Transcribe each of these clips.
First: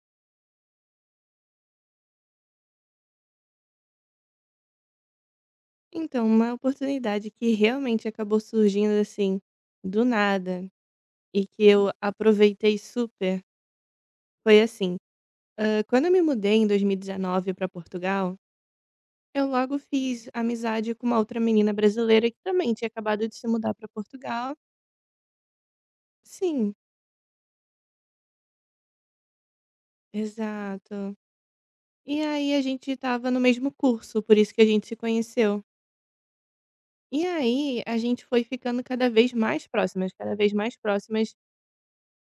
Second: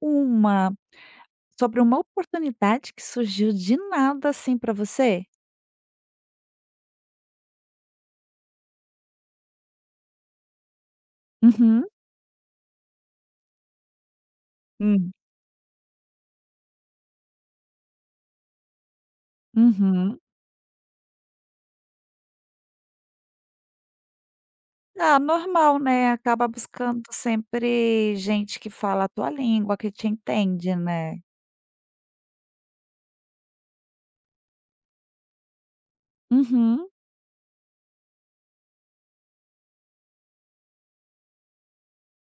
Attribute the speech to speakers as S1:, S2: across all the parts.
S1: Uma sobre uma oportunidade que surgiu de nada, assim, pra você?
S2: Então, uma oportunidade que realmente acabou surgindo assim, do nada, e que
S1: Uhum.
S2: eu aproveitei super, foi assim:
S1: Hum.
S2: quando eu me mudei em 2019 para Portugal, eu logo
S1: Uhum.
S2: fiz amizade com uma outra menina brasileira que também tinha acabado de se mudar para Portugal.
S1: Ah, normal, né, acaba
S2: Sim,
S1: buscando sempre gente que fala a tua língua, que te entende,
S2: exato.
S1: né.
S2: E aí a gente estava no mesmo curso, por isso que a gente se conheceu.
S1: Uhum.
S2: E aí a gente foi ficando cada vez mais próximas, cada vez mais próximas.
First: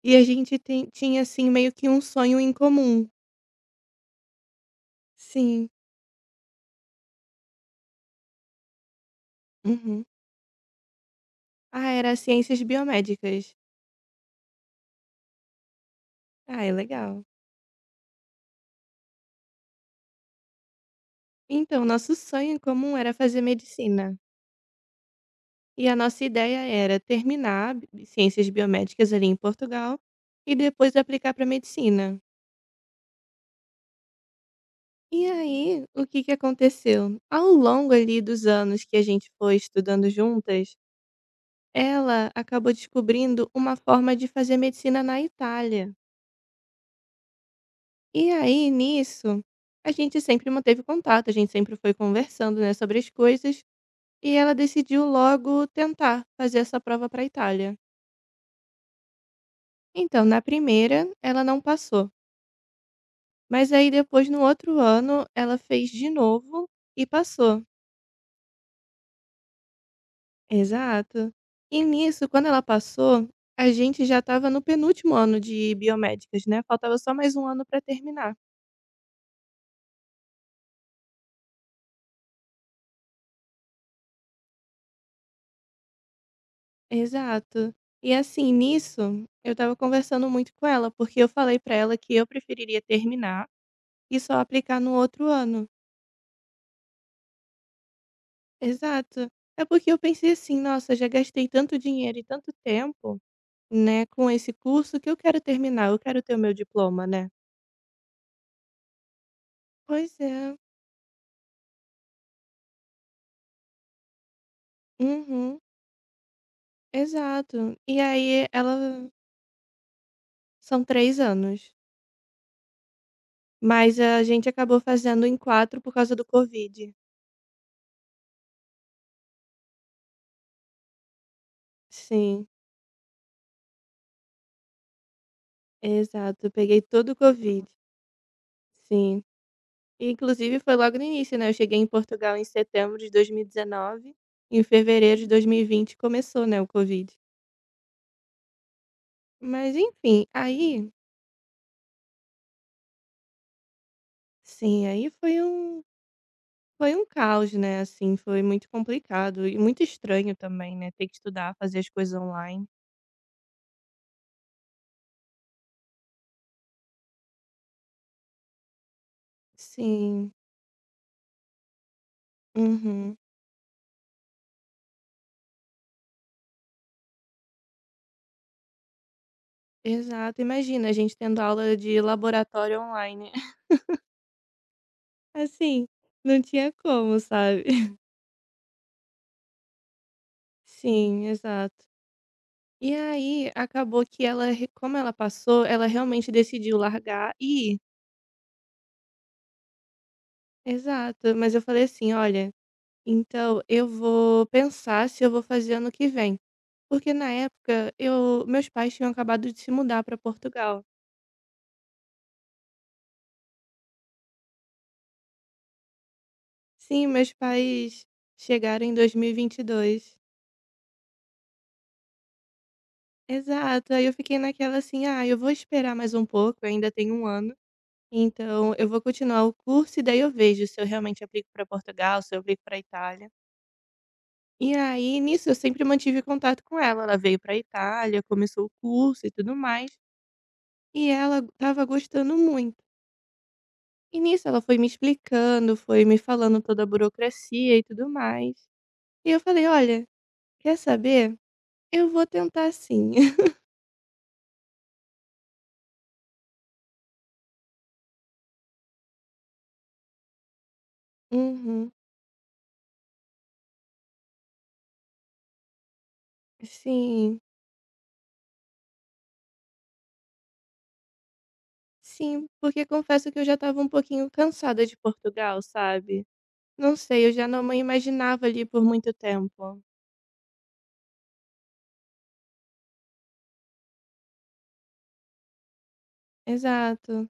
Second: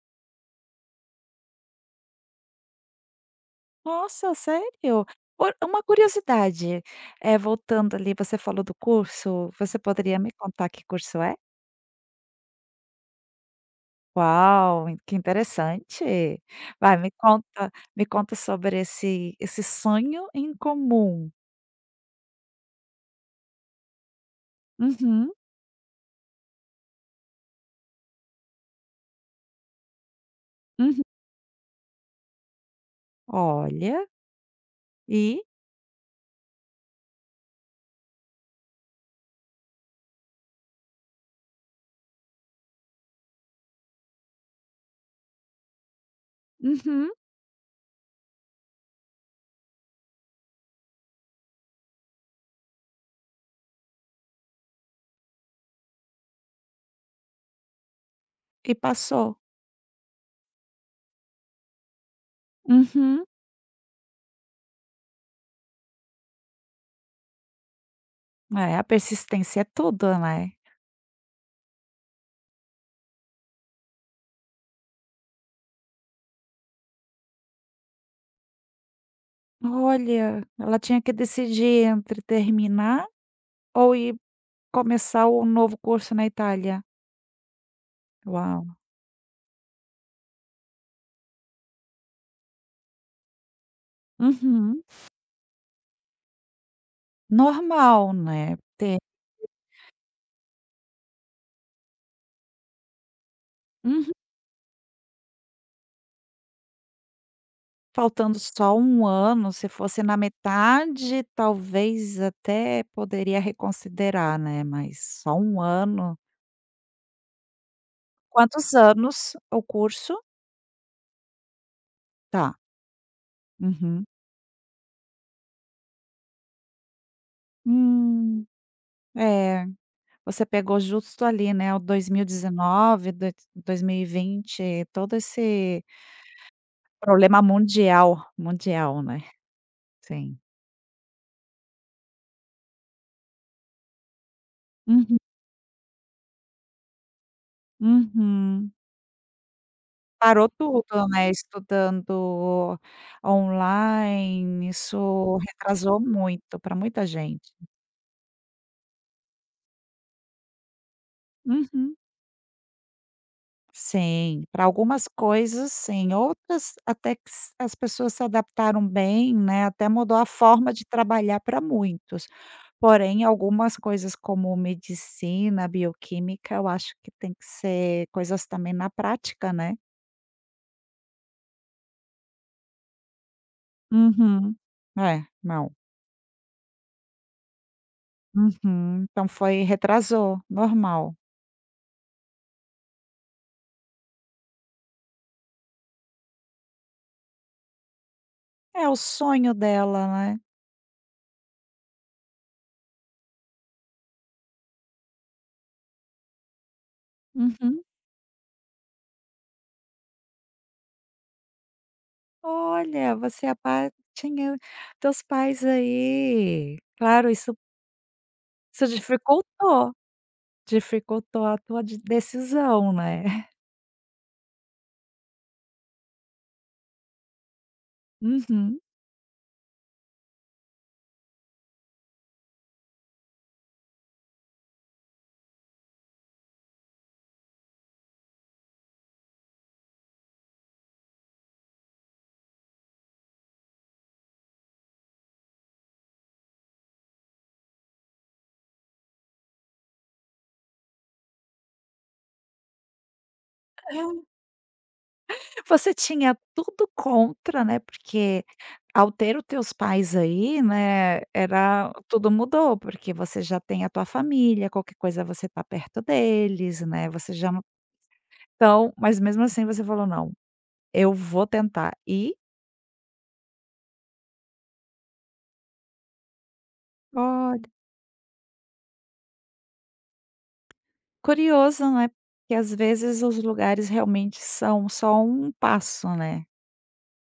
S2: E a gente tem tinha, assim, meio que um sonho em comum.
S1: Nossa, sério? Por
S2: Sim.
S1: uma curiosidade, é voltando ali, você falou do curso, você
S2: Uhum.
S1: poderia me contar que curso é?
S2: Ah, era ciências biomédicas.
S1: Uau, in- que interessante.
S2: Ah, é
S1: Vai, me
S2: legal.
S1: conta me conta sobre esse sonho em comum.
S2: Então, nosso sonho em comum era fazer medicina.
S1: Uhum,
S2: E a nossa ideia era terminar b ciências biomédicas ali em Portugal e depois
S1: uhum.
S2: aplicar para medicina.
S1: Olha,
S2: E
S1: e
S2: aí, o que que aconteceu? Ao longo ali dos anos que a gente foi estudando juntas, ela acabou descobrindo uma forma de fazer medicina na Itália.
S1: Uhum.
S2: E aí, nisso, a gente sempre manteve contato, a gente sempre foi conversando, né, sobre as coisas, e ela decidiu logo tentar fazer essa prova para a Itália.
S1: e passou.
S2: Então, na primeira, ela não passou.
S1: Uhum.
S2: Mas aí depois, no outro ano, ela fez de novo e passou.
S1: É, a persistência é tudo, né.
S2: Exato. E nisso, quando ela passou, a gente já estava no penúltimo ano de biomédicas, né? Faltava só mais um ano para terminar.
S1: Olha, ela tinha que decidir entre terminar ou ir começar um novo curso na Itália.
S2: Exato. E assim,
S1: Uau.
S2: nisso, eu tava conversando muito com ela, porque eu falei pra ela que eu preferiria terminar e só aplicar
S1: Uhum.
S2: no outro ano.
S1: Normal, né, ter
S2: Exato. É porque eu pensei assim, nossa, já gastei tanto dinheiro e tanto tempo, né,
S1: Uhum.
S2: com esse curso que eu quero terminar, eu quero ter o meu diploma, né?
S1: faltando só um ano, se fosse na
S2: Pois é.
S1: metade, talvez até poderia reconsiderar, né, mas só
S2: Uhum.
S1: um ano.
S2: Exato. E aí
S1: Quantos
S2: ela
S1: anos o curso?
S2: são três anos.
S1: Tá.
S2: Mas
S1: Uhum.
S2: a gente acabou fazendo em quatro por causa do Covid.
S1: Hum, é, você pegou justo ali, né, o dois mil e
S2: Sim,
S1: dezenove, do- 2020 todo esse
S2: exato. Eu peguei todo o
S1: problema
S2: Covid.
S1: mundial, mundial, né.
S2: Sim. E
S1: Sim.
S2: inclusive foi logo no início, né, eu cheguei em Portugal em setembro de 2019, em
S1: Uhum,
S2: fevereiro de 2020 começou, né, o covid.
S1: uhum.
S2: Mas enfim,
S1: Parou
S2: aí
S1: tudo, né, estudando online,
S2: sim, aí
S1: isso
S2: foi um
S1: retrasou muito para muita
S2: caos,
S1: gente.
S2: né, assim, foi muito complicado e muito estranho também, né, ter que estudar, fazer as
S1: Uhum.
S2: coisas online.
S1: Sim, para algumas coisas sim, outras até que s as pessoas se adaptaram bem, né, até mudou a
S2: Sim.
S1: forma de trabalhar para muitos.
S2: Uhum.
S1: Porém, algumas coisas como medicina, bioquímica, eu acho que tem que ser coisas também na prática, né.
S2: Exato, imagina a gente tendo aula de laboratório online.
S1: Uhum. É, não.
S2: Assim, não tinha como, sabe.
S1: Uhum. Então foi retrasou, normal.
S2: Sim, exato. E aí, acabou que ela re como ela passou, ela realmente decidiu largar e ir.
S1: É o sonho dela, né.
S2: Exato, mas eu falei assim: "Olha, então eu vou pensar se eu vou fazer ano que vem". Porque na
S1: Uhum.
S2: época eu meus pais tinham acabado de se mudar para Portugal.
S1: "Olha, você é a patinha dos pais aí".
S2: Sim,
S1: Claro,
S2: meus
S1: isso
S2: pais chegaram
S1: Isso
S2: em
S1: dificultou,
S2: 2022.
S1: dificultou a tua de decisão, né.
S2: Exato, aí eu fiquei naquela assim: "Ah, eu vou esperar mais um pouco, ainda tem um ano, então
S1: Uhum.
S2: eu vou continuar o curso e daí eu vejo se eu realmente aplico para Portugal, se eu aplico para Itália". E aí, nisso, eu sempre mantive contato com ela. Ela veio pra Itália, começou o curso e tudo mais, e ela estava gostando muito. E nisso ela foi me explicando, foi me falando toda a burocracia e tudo mais. E eu falei: "Olha, quer saber? Eu vou tentar sim".
S1: É. Você tinha tudo contra, né, porque ao ter os teus pais aí, né,
S2: Uhum.
S1: era tudo mudou, porque você já tem a tua família, qualquer coisa você tá perto deles, né, você
S2: Sim,
S1: já não então, mas mesmo assim você falou: "Não, eu vou tentar". E,
S2: sim, porque confesso que eu já estava um pouquinho cansada de Portugal, sabe. Não sei, eu já não
S1: olha,
S2: me imaginava ali por muito tempo.
S1: curioso, né, porque às vezes os lugares realmente são só um passo, né.
S2: Exato.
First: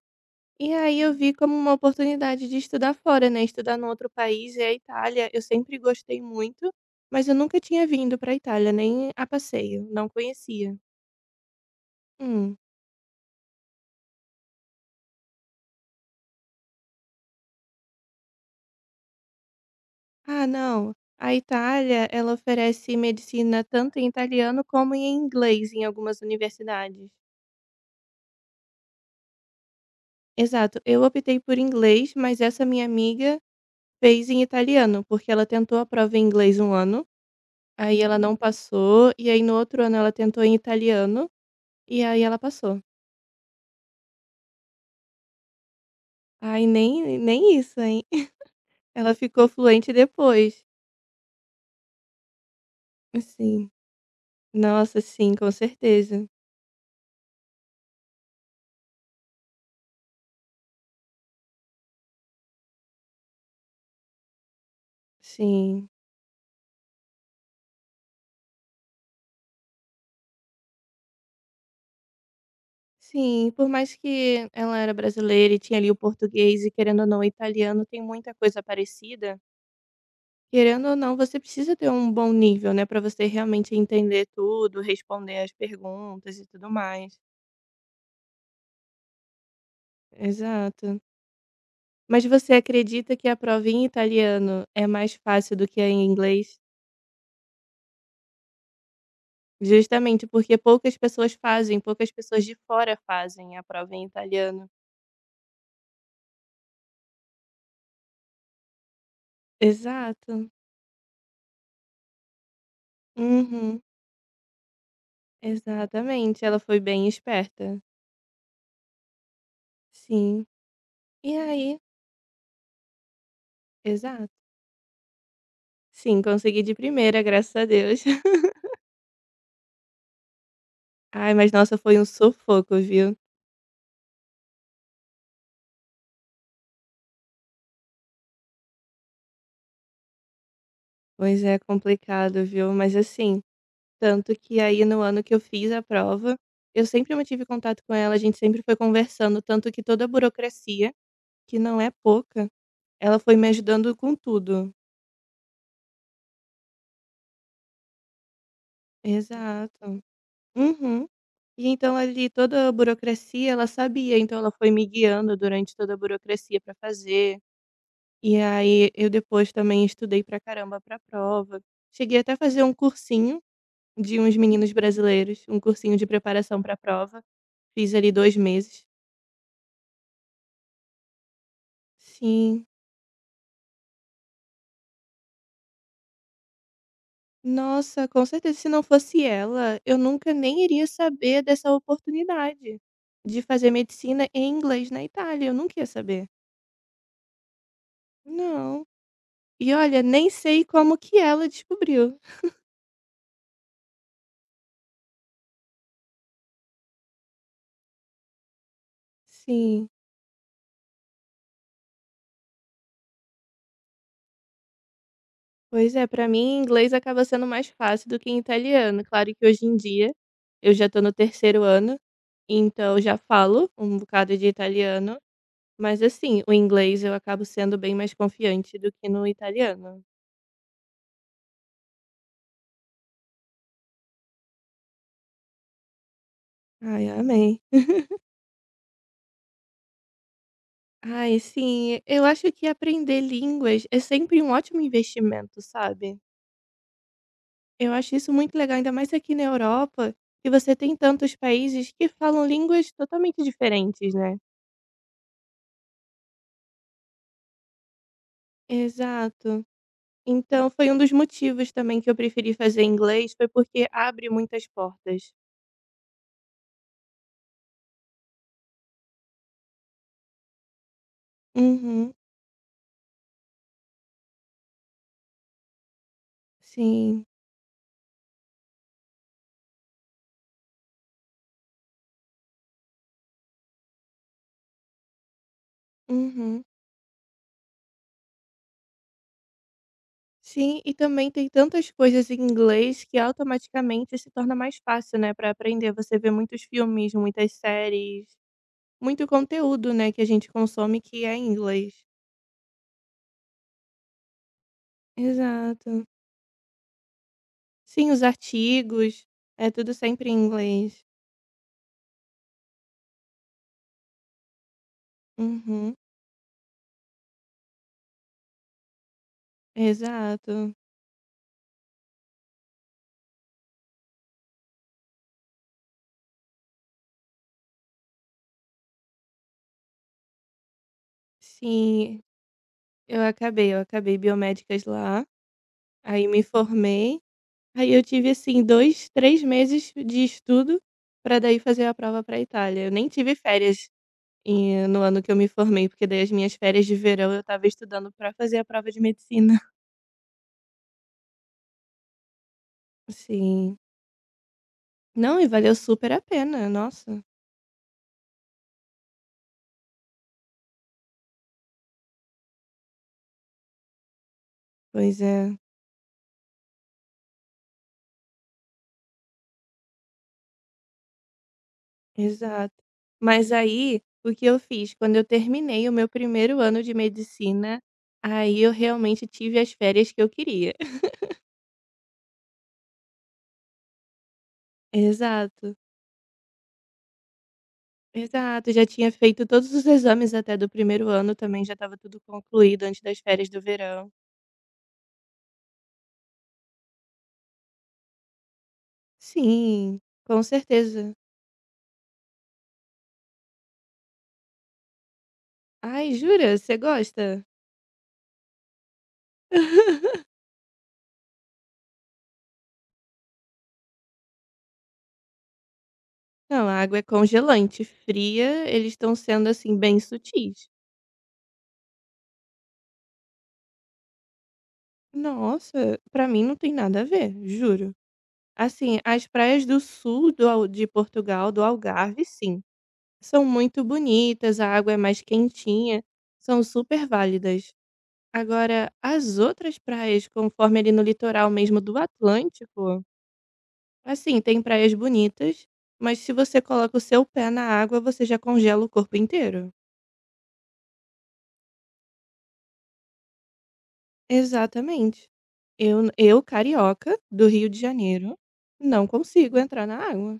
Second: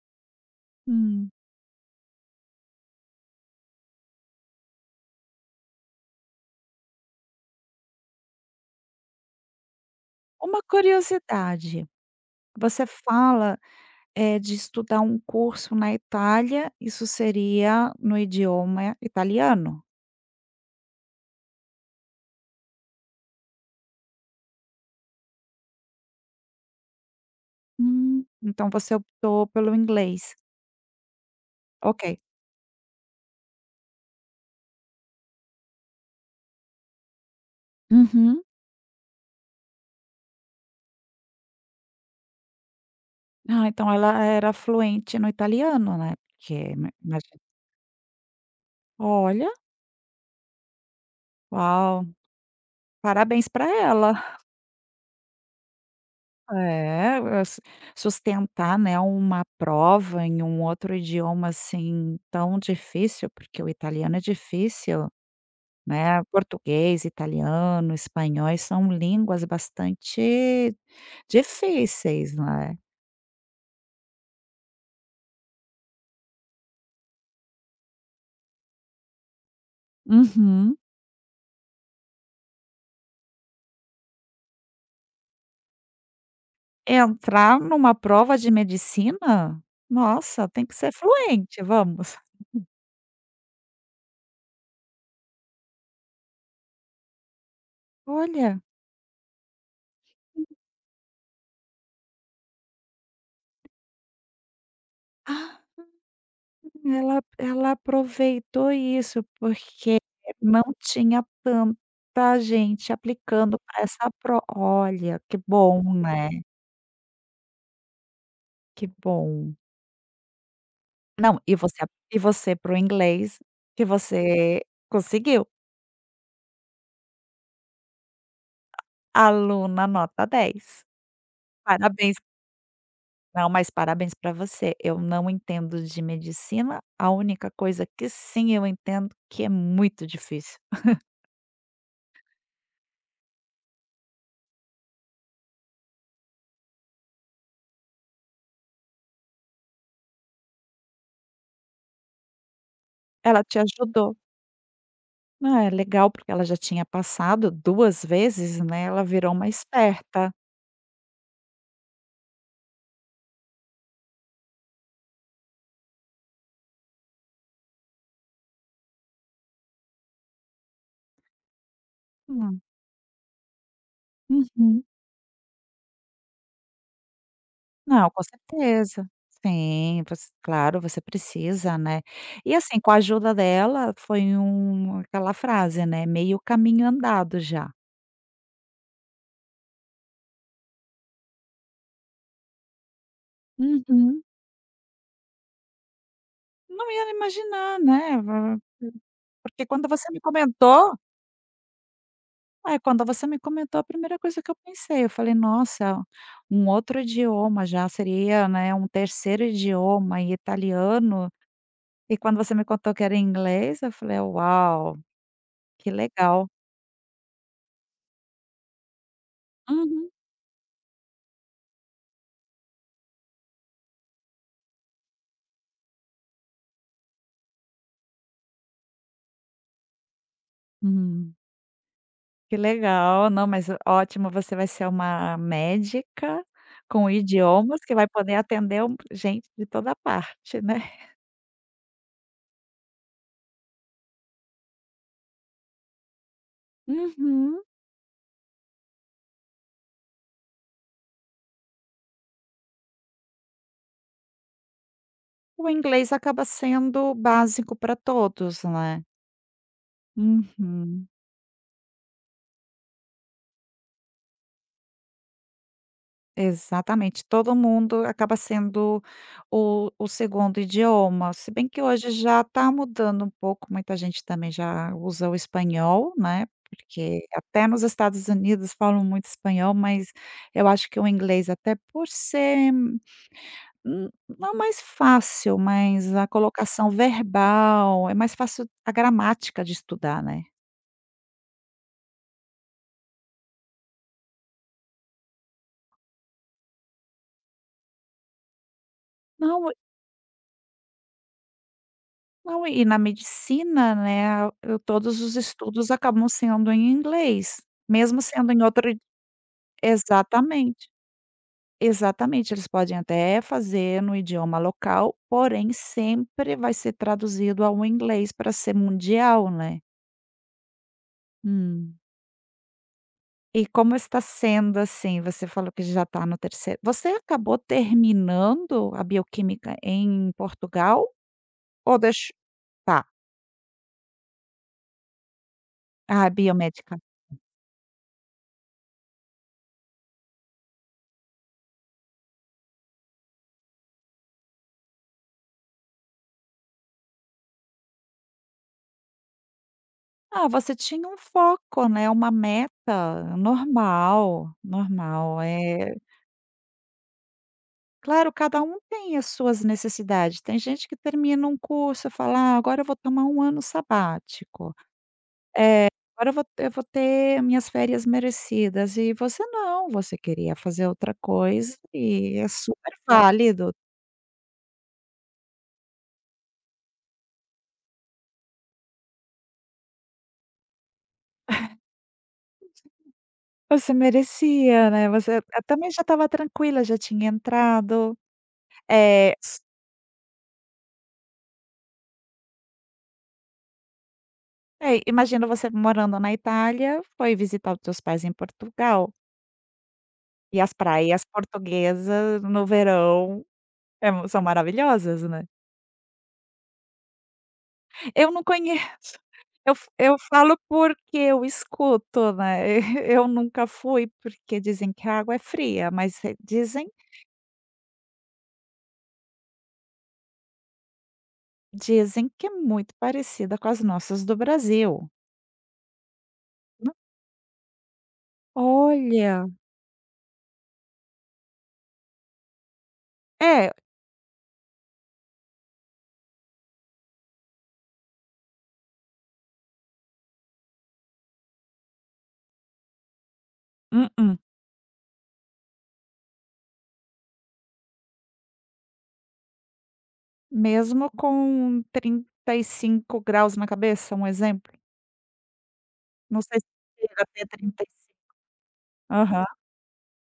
S2: E aí eu
S1: Hum.
S2: vi como uma oportunidade de estudar fora, né, estudar num outro país, é a Itália. Eu sempre gostei muito, mas eu nunca tinha vindo para a Itália, nem a passeio, não
S1: Uma
S2: conhecia.
S1: curiosidade
S2: Hum.
S1: Você fala, de estudar um curso na Itália, isso seria no idioma italiano?
S2: Ah, não, a Itália, ela oferece medicina tanto em italiano como em inglês em algumas universidades.
S1: Então você optou pelo inglês.
S2: Exato, eu optei por inglês,
S1: Ok.
S2: mas essa minha amiga fez em italiano, porque ela tentou a prova em inglês um ano, aí ela não Uhum.
S1: Uhum.
S2: passou, e aí no outro ano ela tentou em italiano, e aí ela passou.
S1: Ah, então ela era fluente no italiano, né, porque
S2: Ai, nem
S1: imagina
S2: nem isso, hein. Ela ficou
S1: olha,
S2: fluente depois.
S1: uau, parabéns para
S2: Sim,
S1: ela.
S2: nossa, sim, com certeza.
S1: É, s sustentar, né, uma prova em um outro idioma, assim, tão difícil, porque o italiano é difícil.
S2: Sim,
S1: Né, português, italiano, espanhol são línguas bastante difíceis, né.
S2: sim, por mais que ela era brasileira e tinha ali o português e querendo ou não o italiano tem muita coisa parecida,
S1: Uhum.
S2: querendo ou não você precisa ter um bom nível, né, pra você realmente entender tudo, responder as perguntas e tudo mais.
S1: Entrar numa prova de medicina, nossa, tem que
S2: Exato.
S1: ser fluente, vamos.
S2: Mas você acredita que a prova em italiano é mais fácil do que a em inglês?
S1: Olha,
S2: Justamente, porque poucas pessoas fazem, poucas pessoas de fora fazem a prova em italiano.
S1: Ah. ela aproveitou isso, porque
S2: Exato.
S1: não tinha tanta gente aplicando
S2: Uhum.
S1: para essa pro olha, que bom, né,
S2: Exatamente, ela foi bem esperta.
S1: que bom.
S2: Sim. E
S1: Não,
S2: aí
S1: e você para o inglês que
S2: exato.
S1: você conseguiu.
S2: Sim, consegui de primeira, graças a Deus.
S1: Aluna nota 10,
S2: Ai, mas nossa, foi um
S1: Parabéns.
S2: sufoco, viu.
S1: Não, mas parabéns para você. Eu não entendo de medicina, a única coisa que sim eu entendo que é muito difícil.
S2: Pois é, complicado, viu. Mas assim, tanto que aí no ano que eu fiz a prova, eu sempre mantive contato com ela, a gente sempre foi conversando, tanto que toda a burocracia, que não é pouca, ela foi
S1: Ela
S2: me
S1: te
S2: ajudando com
S1: ajudou.
S2: tudo.
S1: Ah, é legal porque ela já tinha passado 2 vezes, né, ela virou uma
S2: Exato.
S1: esperta.
S2: Uhum. E então ali toda a burocracia, ela sabia, então ela foi me guiando durante toda a burocracia para fazer. E aí eu depois também estudei pra caramba pra prova. Cheguei até a
S1: Hum,
S2: fazer um cursinho de uns meninos
S1: uhum.
S2: brasileiros, um cursinho de preparação pra prova. Fiz
S1: Não,
S2: ali
S1: com
S2: 2 meses.
S1: certeza. Sim, você claro, você precisa, né. E
S2: Sim.
S1: assim, com a ajuda dela, foi um aquela frase, né, meio caminho andado já.
S2: Nossa, com certeza se não fosse ela, eu nunca nem iria saber dessa oportunidade de fazer
S1: Uhum.
S2: medicina em inglês na Itália, eu nunca ia saber.
S1: Não ia imaginar, né, va
S2: Não.
S1: porque
S2: E
S1: quando
S2: olha,
S1: você me
S2: nem sei
S1: comentou
S2: como que ela descobriu.
S1: é, quando você me comentou, a primeira coisa que eu pensei, eu falei: "Nossa, um outro idioma já seria, né, um terceiro
S2: Sim.
S1: idioma e italiano". E quando você me contou que era em inglês, eu falei: "Uau, que
S2: Pois é, pra
S1: legal".
S2: mim inglês acaba sendo mais fácil do que italiano. Claro que hoje em
S1: Uhum.
S2: dia eu já tô no terceiro ano, então já falo um bocado de italiano, mas assim, o inglês eu acabo sendo bem mais confiante do que no italiano.
S1: Uhum. Que legal, não, mas ótimo, você vai ser uma médica
S2: Ai,
S1: com
S2: amei.
S1: idiomas que vai poder atender um gente de toda parte, né.
S2: Ai, sim, eu acho que aprender línguas é sempre um ótimo investimento, sabe?
S1: Uhum.
S2: Eu acho isso muito legal, ainda mais aqui na Europa, que você tem tantos países que falam línguas totalmente diferentes, né.
S1: O inglês acaba sendo básico para todos, né.
S2: Exato. Então foi um
S1: Uhum.
S2: dos motivos também que eu preferi fazer inglês, foi porque abre muitas portas.
S1: Exatamente, todo mundo acaba sendo o segundo idioma, se bem que hoje
S2: Uhum.
S1: já está mudando um pouco, muita gente também já usa o espanhol, né,
S2: Sim.
S1: porque até nos Estados Unidos falam muito espanhol, mas eu acho que o inglês até por ser, não mais fácil, mas a
S2: Uhum.
S1: colocação verbal, é mais fácil a gramática de estudar, né.
S2: Sim, e também tem tantas coisas em inglês que automaticamente se torna mais fácil, né, para aprender. Você vê muitos filmes, muitas séries, muito
S1: Não,
S2: conteúdo, né, que a gente consome que é em inglês.
S1: Não, e na medicina, né, eu todos os estudos
S2: Exato.
S1: acabam sendo em inglês,
S2: Sim, os
S1: mesmo sendo em outro i
S2: artigos, é tudo sempre em
S1: exatamente,
S2: inglês.
S1: exatamente, eles podem até fazer no idioma local, porém
S2: Uhum,
S1: sempre vai ser traduzido ao inglês para ser mundial, né.
S2: exato.
S1: Hum. E como está sendo, assim, você falou que já está no terceiro você acabou terminando a bioquímica em Portugal ou
S2: Sim,
S1: deix tá.
S2: eu acabei biomédicas lá, aí
S1: Ah,
S2: me
S1: biomédica.
S2: formei, aí eu tive assim 2 3 meses de estudo para daí fazer a prova pra Itália. Eu nem tive férias no ano que eu me formei, porque daí as minhas férias de verão eu tava estudando para fazer a prova de medicina.
S1: Ah, você tinha um foco, né, uma meta,
S2: Sim.
S1: normal,
S2: Não,
S1: normal,
S2: e valeu
S1: É
S2: super a pena, nossa.
S1: claro, cada um tem as suas necessidades, tem gente que termina um curso, e fala: "Ah, agora eu vou tomar um ano sabático,
S2: Pois é.
S1: É, agora eu vou ter minhas férias merecidas", e você não, você queria fazer outra coisa e é
S2: Exato.
S1: super
S2: Mas
S1: válido.
S2: aí, o que eu fiz? Quando eu terminei o meu primeiro ano de medicina, aí eu realmente tive as férias que eu queria.
S1: Você merecia, né, você
S2: Exato,
S1: também já estava tranquila, já tinha entrado,
S2: exato. Já tinha
S1: eh,
S2: feito
S1: s
S2: todos os exames até do primeiro ano também, já estava tudo concluído antes das férias do verão.
S1: é, imagino você morando na Itália, foi visitar os teus pais em Portugal,
S2: Sim, com
S1: e as
S2: certeza.
S1: praias portuguesas no verão é mu são maravilhosas, né.
S2: Ai, jura? Você gosta?
S1: Eu não conheço, eu f eu falo porque eu escuto, né, eu nunca fui, porque dizem que a água é fria, mas re
S2: Não, a
S1: dizem
S2: água é congelante, fria, eles estão sendo assim bem sutis.
S1: dizem que é muito parecida com as nossas do Brasil.
S2: Nossa, pra mim não tem nada a ver, juro. Assim, as
S1: Olha.
S2: praias do sul do Al de Portugal, do Algarve, sim, são
S1: É.
S2: muito bonitas, a água é mais quentinha, são super válidas. Agora, as outras praias, conforme ali no litoral mesmo do Atlântico,
S1: Mm-mm.
S2: assim, tem praias bonitas, mas se você coloca o seu pé na água, você já congela o corpo inteiro.
S1: Mesmo com 35 graus na cabeça, um exemplo?
S2: Exatamente. Eu
S1: Não sei se
S2: carioca,
S1: chega
S2: do
S1: até
S2: Rio de
S1: 35.
S2: Janeiro, não
S1: Aham.
S2: consigo entrar na água.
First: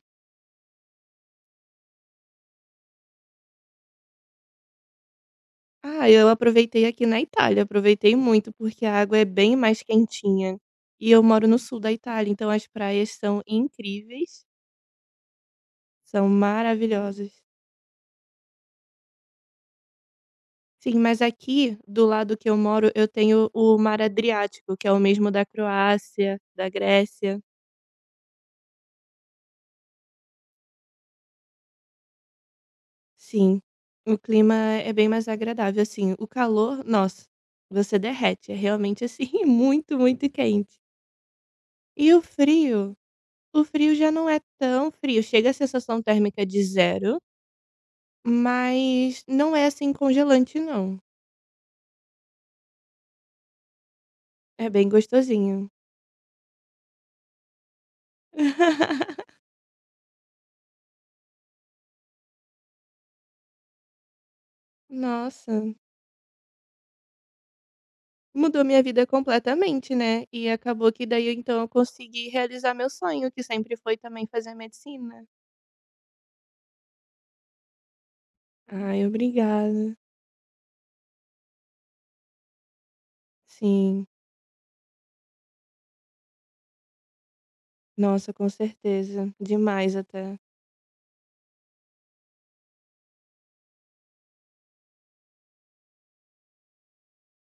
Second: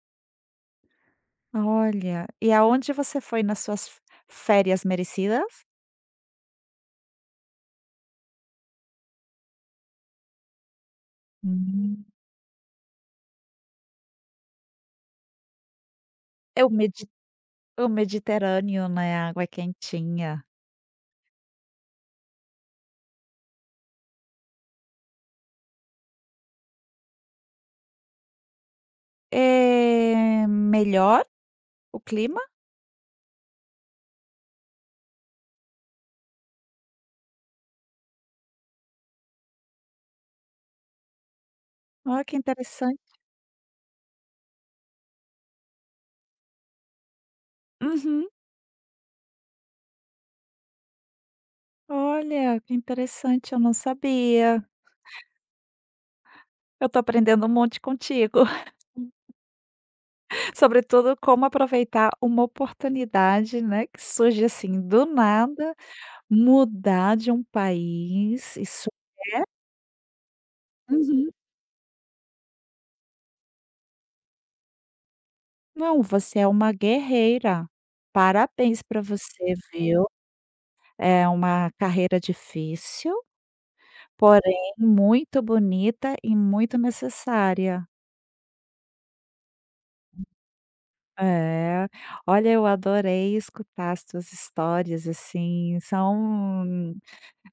S1: Olha, e aonde você foi nas suas f férias merecidas?
S2: Ah, eu aproveitei aqui na Itália, aproveitei muito, porque a água é bem mais quentinha. E eu moro no sul da
S1: Hum.
S2: Itália, então as praias são incríveis, são
S1: É
S2: maravilhosas.
S1: o Mediterrâneo, né, a água é quentinha.
S2: Sim, mas aqui, do lado que eu moro, eu tenho o Mar Adriático, que é o mesmo da Croácia, da Grécia.
S1: É melhor o clima?
S2: Sim, o clima é bem mais agradável, assim. O calor, nossa, você derrete, é realmente assim, muito, muito quente. E o
S1: Olha que
S2: frio?
S1: interessante.
S2: O frio já não é tão frio, chega a sensação térmica de zero,
S1: Uhum.
S2: mas não é, assim, congelante não.
S1: Olha, que interessante, eu não sabia.
S2: É bem gostosinho.
S1: Eu tô aprendendo um monte contigo. Sobretudo, como aproveitar uma oportunidade, né, que surge assim do
S2: Nossa,
S1: nada, mudar de um país,
S2: mudou minha
S1: isso
S2: vida completamente, né, e acabou que daí
S1: Uhum.
S2: então eu consegui realizar meu sonho, que sempre foi também fazer medicina.
S1: Não, você é uma guerreira. Parabéns para
S2: Ai,
S1: você,
S2: obrigada.
S1: viu. É uma carreira difícil,
S2: Sim.
S1: porém muito bonita e muito necessária.
S2: Nossa, com certeza, demais até.
S1: É. Olha, eu adorei escutar as tuas histórias, assim, são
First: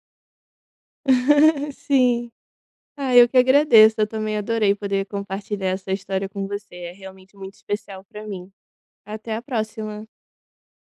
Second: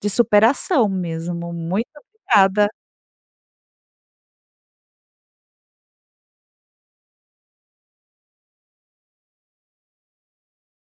S1: de superação mesmo. Muito
S2: Sim.
S1: obrigada.
S2: Ah, eu que agradeço, eu também adorei poder compartilhar essa história com você, é realmente muito especial pra mim. Até a próxima.